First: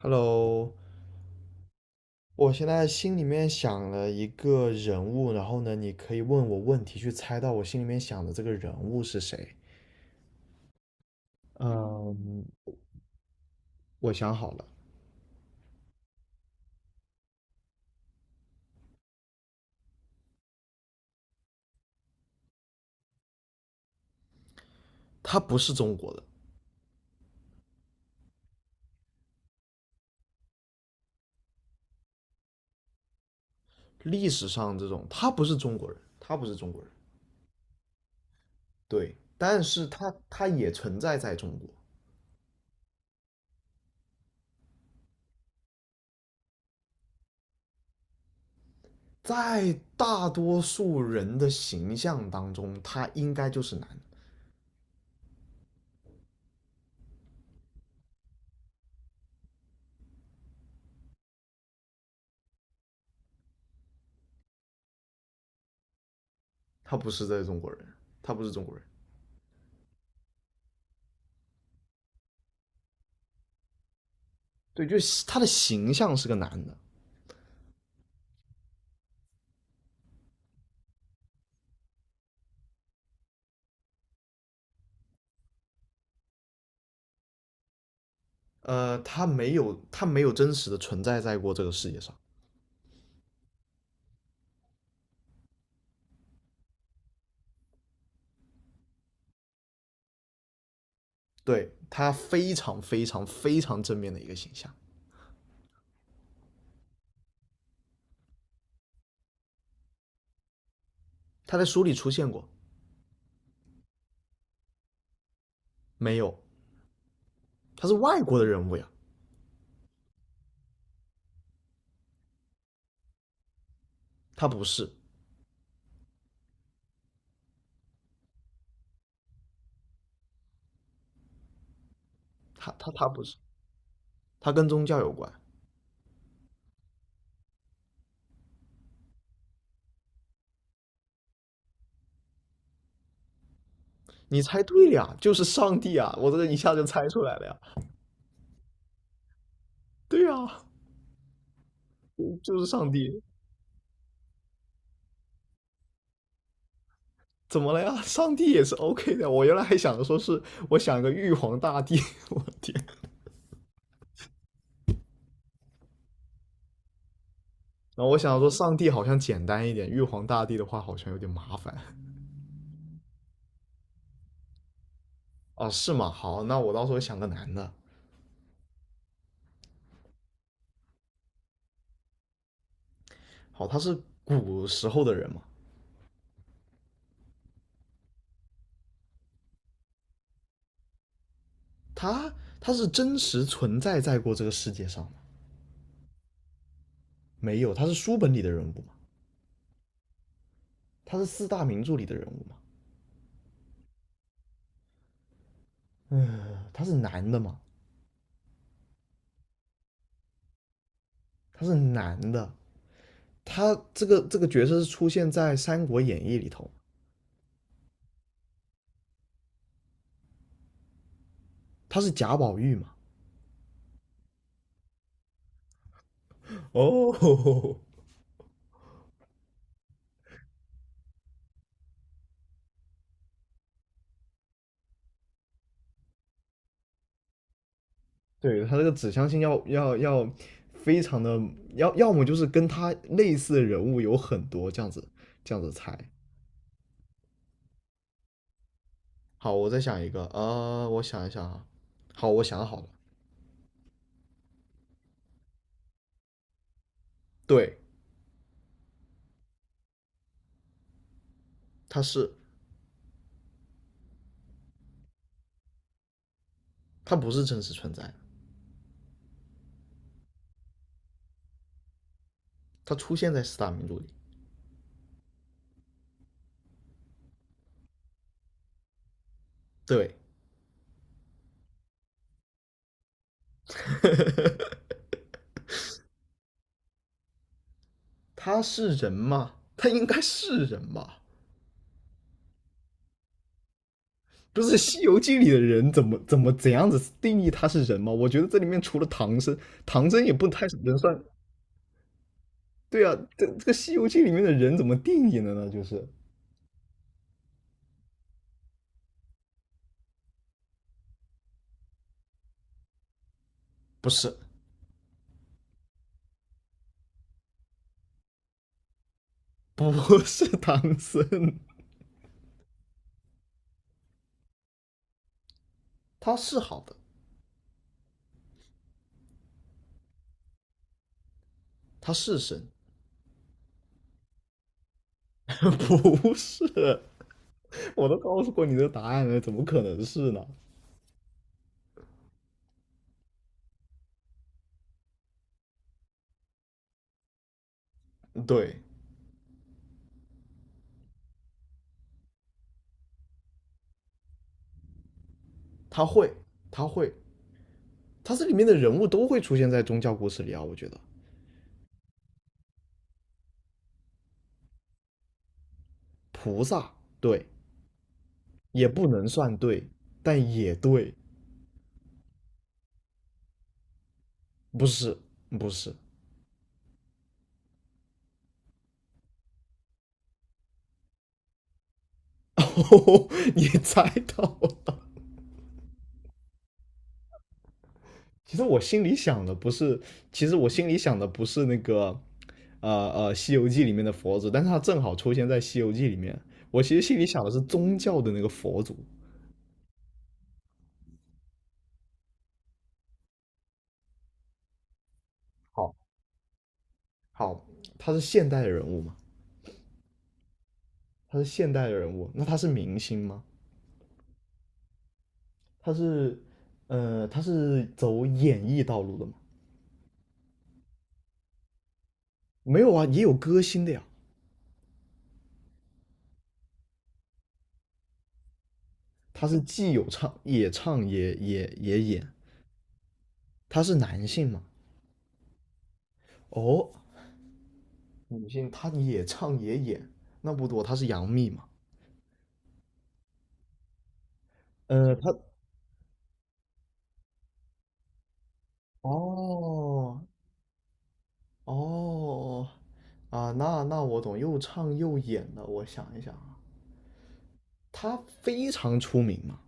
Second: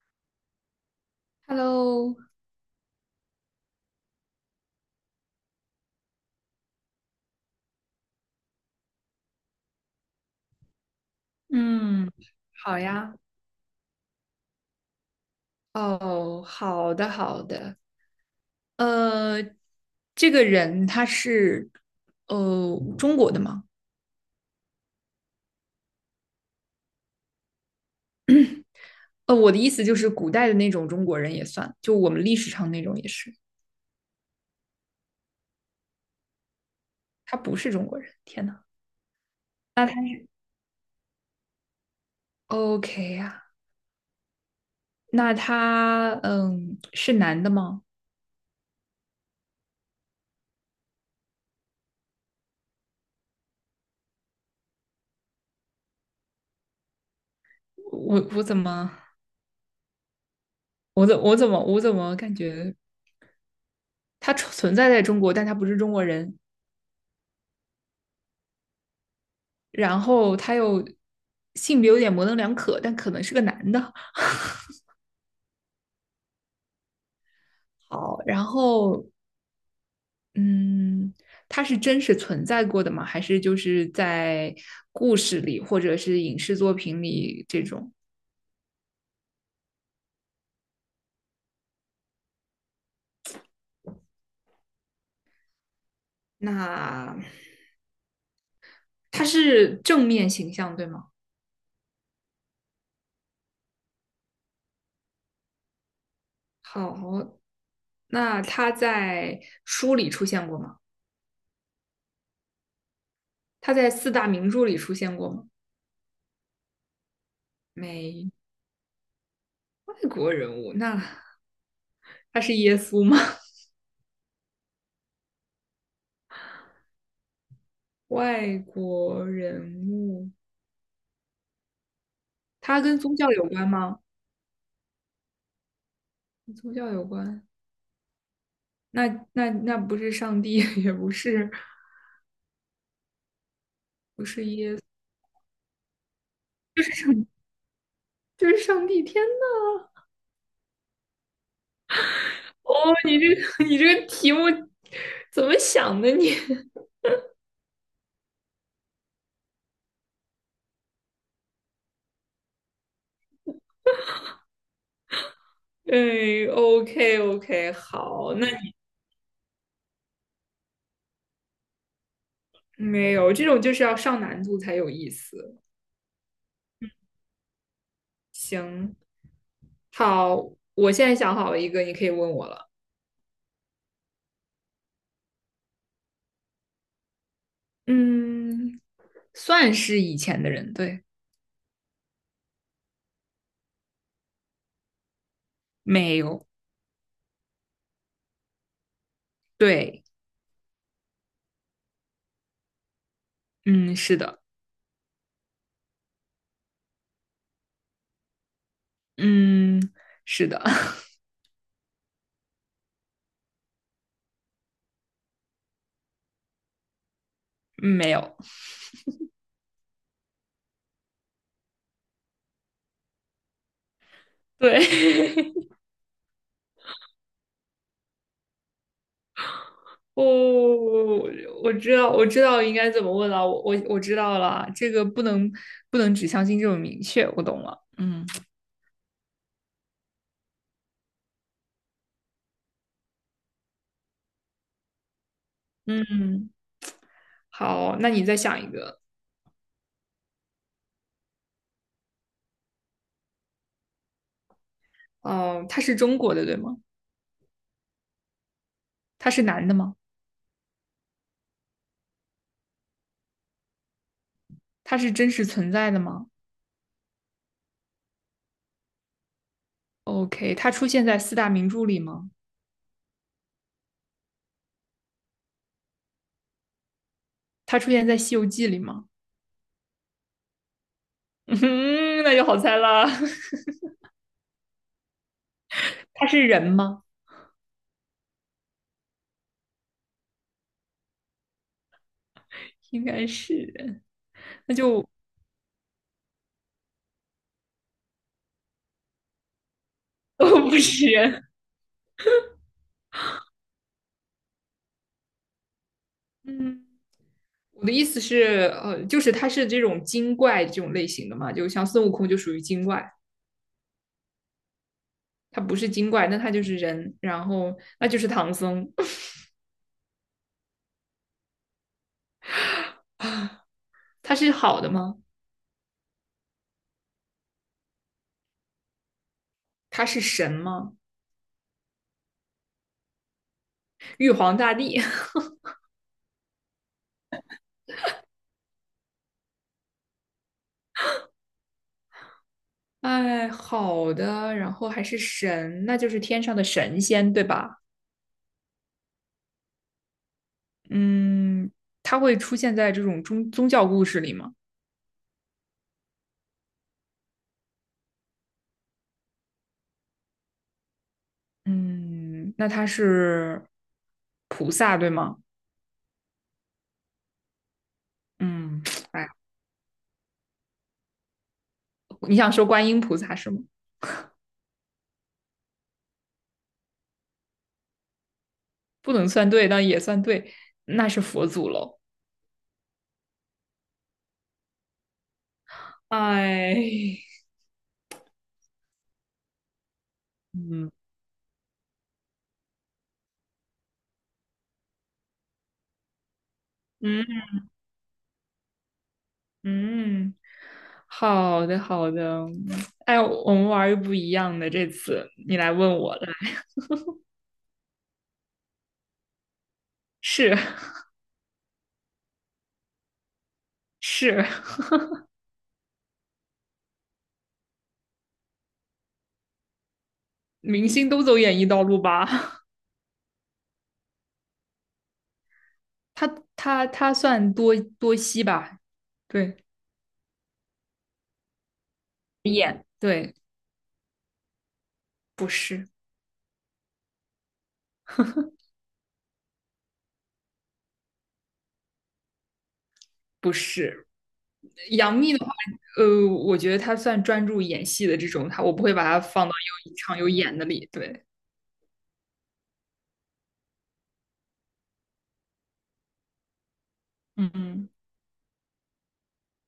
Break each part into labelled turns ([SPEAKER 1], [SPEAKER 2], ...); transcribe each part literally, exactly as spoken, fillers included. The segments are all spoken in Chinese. [SPEAKER 1] Hello，
[SPEAKER 2] Hello，
[SPEAKER 1] 我现在心里面想了一个人物，然后呢，你可以问我问题，去猜到我心里面想的这个人物是谁。
[SPEAKER 2] 嗯，
[SPEAKER 1] 嗯，
[SPEAKER 2] 好呀，
[SPEAKER 1] 我想好了，
[SPEAKER 2] 哦，好的，好的，呃，这个人他是呃中国的吗？
[SPEAKER 1] 他不是中国的。
[SPEAKER 2] 呃，我的意思就是古代的那种中国人也算，就我们历史上那种也是，
[SPEAKER 1] 历史上这种他不是中国人，他不是中国人。
[SPEAKER 2] 他不是中国人，天呐，
[SPEAKER 1] 对，但是
[SPEAKER 2] 那他
[SPEAKER 1] 他他也存在在中国。
[SPEAKER 2] OK 呀、那他嗯是男的吗？
[SPEAKER 1] 在大多数人的形象当中，他应该就是男的。
[SPEAKER 2] 我我怎么我怎我怎么我怎么感觉他存在在中国，但他不是中国人？
[SPEAKER 1] 他不是在中国人，他不是中国人。
[SPEAKER 2] 然后他又性别有点模棱两可，但可能是个男的。
[SPEAKER 1] 对，就是他的形象是个男的。
[SPEAKER 2] 好，然后嗯，他是真实存在过的吗？还是就是在故事里或者是影视作品里这种？
[SPEAKER 1] 呃，他没有，他没有真实的存在在过这个世界上。
[SPEAKER 2] 那他是正面形象对吗？
[SPEAKER 1] 对，他非常非常非常正面的一个形象。
[SPEAKER 2] 好，那他在书里出现过吗？
[SPEAKER 1] 他在书里出现过。
[SPEAKER 2] 他在四大名著里出现过吗？
[SPEAKER 1] 没有？他是外
[SPEAKER 2] 没，
[SPEAKER 1] 国的人物呀。
[SPEAKER 2] 外国人物，那他是耶稣吗？
[SPEAKER 1] 他不是，
[SPEAKER 2] 外国人物。
[SPEAKER 1] 他
[SPEAKER 2] 它
[SPEAKER 1] 他
[SPEAKER 2] 跟
[SPEAKER 1] 他
[SPEAKER 2] 宗
[SPEAKER 1] 不
[SPEAKER 2] 教
[SPEAKER 1] 是，
[SPEAKER 2] 有关吗？
[SPEAKER 1] 他跟宗教有关。
[SPEAKER 2] 跟宗教有关，那那那不是上帝，也不是不
[SPEAKER 1] 你
[SPEAKER 2] 是
[SPEAKER 1] 猜
[SPEAKER 2] 耶稣，
[SPEAKER 1] 对了呀，就是上帝啊！我这个一下就猜出来了呀。
[SPEAKER 2] 就是上帝。天呐，
[SPEAKER 1] 对呀、嗯就是
[SPEAKER 2] 哦，
[SPEAKER 1] 上
[SPEAKER 2] 你
[SPEAKER 1] 帝。
[SPEAKER 2] 这个 你这个题目怎么想的你？
[SPEAKER 1] 怎么了呀？上帝也是 OK 的。我原来还想着说是我想个玉皇大帝，我天！
[SPEAKER 2] 哎，O K OK，
[SPEAKER 1] 然后我
[SPEAKER 2] 好，
[SPEAKER 1] 想
[SPEAKER 2] 那
[SPEAKER 1] 说上帝好像简单一点，玉皇大帝的话好像有点麻烦。
[SPEAKER 2] 你没有这种就是要上难度才有意思。
[SPEAKER 1] 哦，是吗？好，那我到时候想个男的。
[SPEAKER 2] 嗯，好，我现在想好了一个，你可以问我了。
[SPEAKER 1] 好，他是古时候的人吗？
[SPEAKER 2] 嗯，算是以前的人，对，
[SPEAKER 1] 他他是真实存在在过这个世界上吗？
[SPEAKER 2] 没有，
[SPEAKER 1] 没有，他是书本里的人物吗？
[SPEAKER 2] 对，
[SPEAKER 1] 他是四大名著里的人物吗？
[SPEAKER 2] 嗯，是的，
[SPEAKER 1] 他是男的吗？
[SPEAKER 2] 嗯，是的，
[SPEAKER 1] 他是男的。他这个这个角色是出现在《三国演义》里头，
[SPEAKER 2] 没有。
[SPEAKER 1] 他是贾宝玉嘛？
[SPEAKER 2] 对，
[SPEAKER 1] 哦，
[SPEAKER 2] 哦，我知道，我知道应该怎么问了，我我我知道了，这个不能不能只相信这种明确，我懂了。嗯
[SPEAKER 1] 对，他这个指向性要要要非常的，要要么就是跟他类似的人物有很多，这样子这样子猜。
[SPEAKER 2] 嗯，好，那你再想一个。
[SPEAKER 1] 好，我再想一个，呃，我想一想啊。好，我想好了。
[SPEAKER 2] 哦、他是中国的，对吗？
[SPEAKER 1] 对，
[SPEAKER 2] 他是男的吗？
[SPEAKER 1] 他是。
[SPEAKER 2] 他是真实存在的吗
[SPEAKER 1] 他不是真实存在的。
[SPEAKER 2] ？OK，他出现在四大名著里吗？
[SPEAKER 1] 它出现在四大名著里。
[SPEAKER 2] 他出现在《西游记》里吗？
[SPEAKER 1] 对，
[SPEAKER 2] 嗯，那就好猜了。他是人吗？
[SPEAKER 1] 他是人吗？他应该是人吧？
[SPEAKER 2] 应该是人，
[SPEAKER 1] 不是
[SPEAKER 2] 那
[SPEAKER 1] 《西
[SPEAKER 2] 就
[SPEAKER 1] 游记》里的人怎么怎么怎样子定义他是人吗？我觉得这里面除了唐僧，唐僧也 不太
[SPEAKER 2] 不
[SPEAKER 1] 能
[SPEAKER 2] 是
[SPEAKER 1] 算。
[SPEAKER 2] 人。
[SPEAKER 1] 对啊，这这个《西游记》里面的人怎么定义的呢？就是
[SPEAKER 2] 嗯。我的意思是，呃，就是他是这种精怪这种类型的嘛，就像孙悟空就属于精怪，
[SPEAKER 1] 不是
[SPEAKER 2] 他不是精怪，那他就是人，然后那就是唐僧，
[SPEAKER 1] 不 是唐僧。
[SPEAKER 2] 他是好的吗？
[SPEAKER 1] 他是好的。
[SPEAKER 2] 他是神吗？
[SPEAKER 1] 他是神。
[SPEAKER 2] 玉皇大帝，
[SPEAKER 1] 不是。我都告诉过你的答案了，怎么可能是呢？
[SPEAKER 2] 哎，好的，然后还是神，那就是天上的神仙，对吧？
[SPEAKER 1] 对，
[SPEAKER 2] 嗯，他会出现在这种宗宗教故事里吗？
[SPEAKER 1] 他会，他会，他这里面的人物都会出现在宗教故事里啊。我觉得
[SPEAKER 2] 嗯，那他是菩萨，对吗？
[SPEAKER 1] 菩萨对，
[SPEAKER 2] 嗯，
[SPEAKER 1] 也不能
[SPEAKER 2] 哎，
[SPEAKER 1] 算对，但也对。
[SPEAKER 2] 你想说观音菩萨是吗？
[SPEAKER 1] 不是，不是。
[SPEAKER 2] 不能算对，但也算对，那是佛祖喽。
[SPEAKER 1] 哦，你猜到了。
[SPEAKER 2] 哎
[SPEAKER 1] 其实我心里想的不是，其实 我心
[SPEAKER 2] 嗯，
[SPEAKER 1] 里想的不是那个。呃呃，《西游记》里面的佛祖，但是他正好出现在《西游记》里面。我其实心里
[SPEAKER 2] 嗯
[SPEAKER 1] 想的是宗教的那个佛祖。
[SPEAKER 2] 嗯，好的好的，哎，我们玩儿不一样的，这次你来
[SPEAKER 1] 好，
[SPEAKER 2] 问我了，
[SPEAKER 1] 好，他是现代的人物嘛？
[SPEAKER 2] 是
[SPEAKER 1] 他是现代的人物，那他是明星吗？
[SPEAKER 2] 是，
[SPEAKER 1] 他是。呃，他是走演艺道路的吗？
[SPEAKER 2] 明星都走演艺道路吧？
[SPEAKER 1] 没有啊，也有歌星的呀。
[SPEAKER 2] 他他他算多多熙吧？
[SPEAKER 1] 他
[SPEAKER 2] 对，
[SPEAKER 1] 是既有唱也唱也也也演，
[SPEAKER 2] 演对，
[SPEAKER 1] 他是男性嘛？
[SPEAKER 2] 不是
[SPEAKER 1] 哦，女性他也唱也演，那不多，他是杨幂嘛？
[SPEAKER 2] 不是，
[SPEAKER 1] 呃，
[SPEAKER 2] 杨幂
[SPEAKER 1] 他
[SPEAKER 2] 的话，呃，我觉得她算专注演戏的这种，她我不会把她放到有唱
[SPEAKER 1] 哦
[SPEAKER 2] 有演的里，对，
[SPEAKER 1] 哦啊，那那我懂，又唱又演的，我想一想啊。
[SPEAKER 2] 嗯嗯。
[SPEAKER 1] 他非常出名嘛，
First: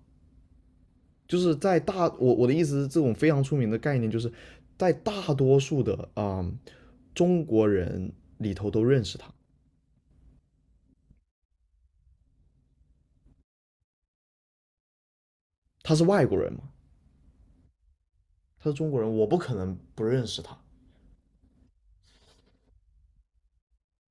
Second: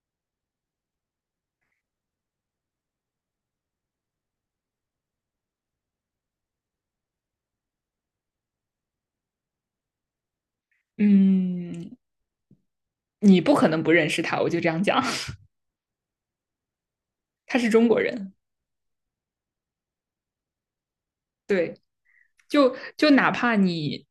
[SPEAKER 1] 就是在大我我的意思是，这种非常出名的概念，就是在大多数的啊、嗯中国人里头都认识他。
[SPEAKER 2] 嗯，你不可能不认识他，我就这样讲，
[SPEAKER 1] 他是外国人嘛？
[SPEAKER 2] 他是中国人，
[SPEAKER 1] 他是中国人，我不可能不认识他。
[SPEAKER 2] 对，就就哪怕你，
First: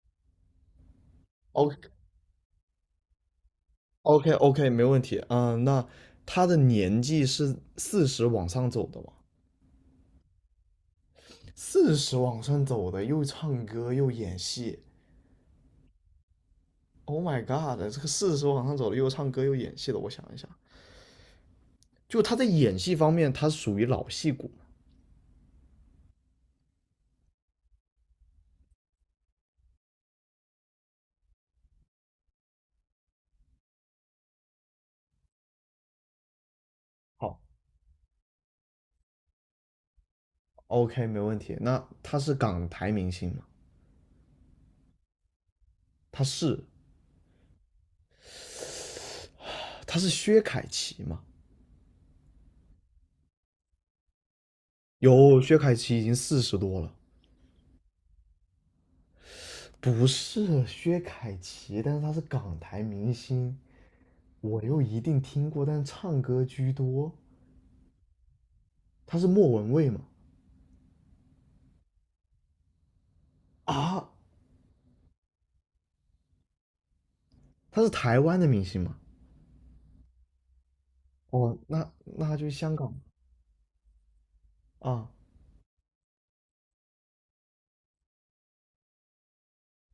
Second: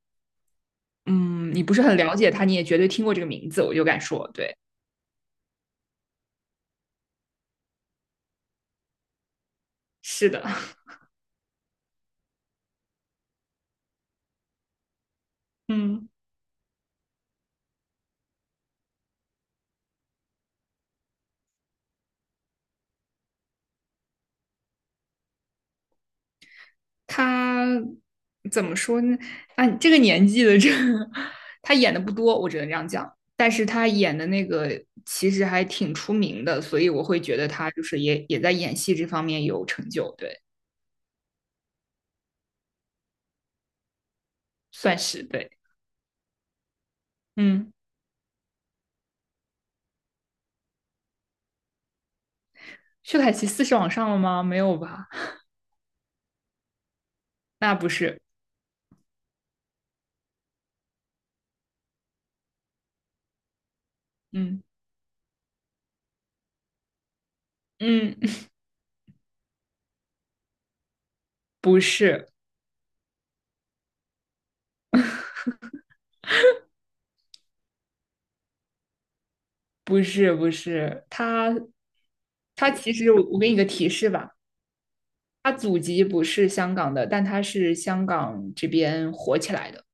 [SPEAKER 2] 嗯，你不是
[SPEAKER 1] OK
[SPEAKER 2] 很了解他，你也绝对听过这个名字，我就敢说，
[SPEAKER 1] OK
[SPEAKER 2] 对，
[SPEAKER 1] OK，没问题。嗯，那他的年纪是四十往上走的嘛？
[SPEAKER 2] 是的，
[SPEAKER 1] 四十往上走的，又唱歌又演戏。
[SPEAKER 2] 嗯，
[SPEAKER 1] Oh my god！这个四十往上走的，又唱歌又演戏的，我想一想，就他在演戏方面，他属于老戏骨。
[SPEAKER 2] 他怎么说呢？啊，这个年纪的这个 他演的不多，我只能这样讲，但是他演的那个其实还挺出名的，所以我会觉
[SPEAKER 1] 好，
[SPEAKER 2] 得他就是也也在演戏这方面有成就，对，
[SPEAKER 1] OK，没问题。那他是港台明星吗？
[SPEAKER 2] 算是对，
[SPEAKER 1] 他是
[SPEAKER 2] 嗯，
[SPEAKER 1] 他是薛凯琪吗？
[SPEAKER 2] 薛凯琪四是往上了吗？没有吧？
[SPEAKER 1] 有，薛凯琪已经四十多了。
[SPEAKER 2] 那不是，
[SPEAKER 1] 不是薛凯琪，但是他是港台明星，我
[SPEAKER 2] 嗯
[SPEAKER 1] 又一定听过，但是唱歌居多。
[SPEAKER 2] 嗯，
[SPEAKER 1] 他是莫文蔚吗？
[SPEAKER 2] 不是，
[SPEAKER 1] 啊，他是台湾的明星吗？
[SPEAKER 2] 不是，不是，他
[SPEAKER 1] 哦，那那他就是
[SPEAKER 2] 他
[SPEAKER 1] 香港
[SPEAKER 2] 其实我我给你个提示吧，
[SPEAKER 1] 啊，
[SPEAKER 2] 他祖籍不是香港的，但他是香港这边火起来的。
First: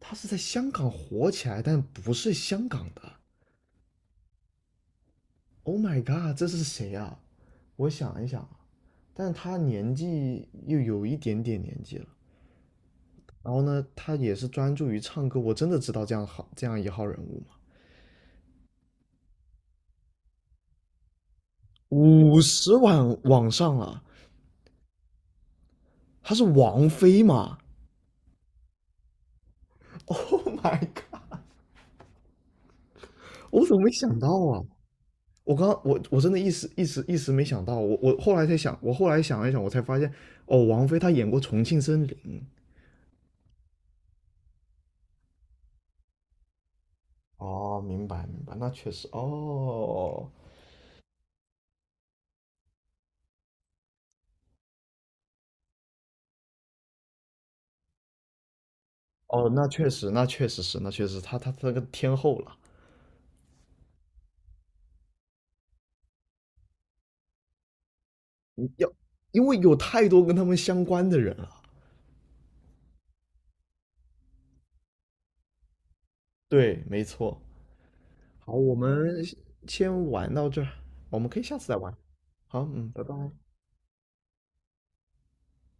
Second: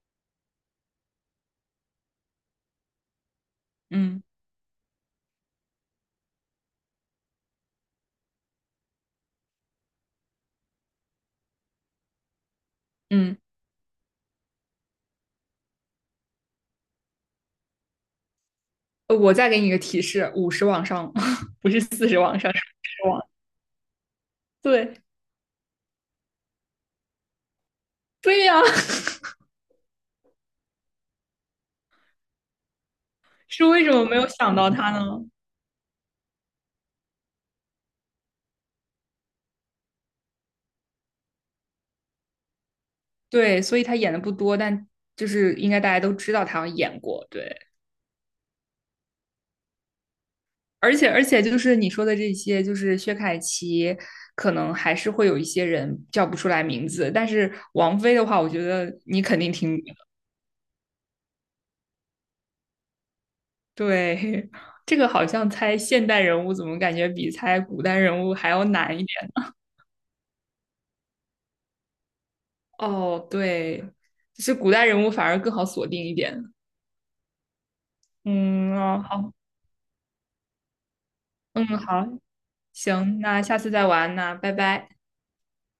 [SPEAKER 1] 他是在香港火起来，但不是香港的。
[SPEAKER 2] 嗯
[SPEAKER 1] Oh my god，这是谁啊？我想一想啊，但他年纪又有一点点年纪了。
[SPEAKER 2] 嗯，
[SPEAKER 1] 然后呢，他也是专注于唱歌。我真的知道这样好这样一号人物吗？
[SPEAKER 2] 呃我再给你个提示，五十往上，不是四十往
[SPEAKER 1] 五
[SPEAKER 2] 上，是五
[SPEAKER 1] 十
[SPEAKER 2] 十
[SPEAKER 1] 万
[SPEAKER 2] 往。
[SPEAKER 1] 往上了，
[SPEAKER 2] 对
[SPEAKER 1] 他是王菲吗
[SPEAKER 2] 对呀、
[SPEAKER 1] ？Oh my god，
[SPEAKER 2] 是
[SPEAKER 1] 我怎么
[SPEAKER 2] 为
[SPEAKER 1] 没
[SPEAKER 2] 什么没
[SPEAKER 1] 想
[SPEAKER 2] 有
[SPEAKER 1] 到
[SPEAKER 2] 想
[SPEAKER 1] 啊？
[SPEAKER 2] 到他呢？
[SPEAKER 1] 我刚我我真的一时一时一时没想到，我我后来才想，我后来想了一想，我才发现，哦，王菲她演过《重庆森林》。
[SPEAKER 2] 对，所以他演的不多，但就是应该大家都知道他演过。对。
[SPEAKER 1] 哦，明白明白，那确实哦，
[SPEAKER 2] 而且而且就是你说的这些，就是薛凯琪，可能还是会有一些人叫不出来名字，但是王菲的话，我觉得你肯
[SPEAKER 1] 哦，
[SPEAKER 2] 定
[SPEAKER 1] 那
[SPEAKER 2] 听
[SPEAKER 1] 确
[SPEAKER 2] 过。
[SPEAKER 1] 实，那确实是，那确实，他他他那个天后了。
[SPEAKER 2] 对，这个好像猜现代人物，怎么感觉比猜古代人物还要
[SPEAKER 1] 要
[SPEAKER 2] 难一点？
[SPEAKER 1] 因为有太多跟他们相关的人了。
[SPEAKER 2] 哦，对，就是古代人物反而更好锁定一点。
[SPEAKER 1] 对，没错。好，我
[SPEAKER 2] 嗯，哦，
[SPEAKER 1] 们
[SPEAKER 2] 好，
[SPEAKER 1] 先先玩到这儿，我们可以下次
[SPEAKER 2] 嗯，
[SPEAKER 1] 再玩。
[SPEAKER 2] 好，
[SPEAKER 1] 好，嗯，拜拜。
[SPEAKER 2] 行，那下次再玩，那拜拜。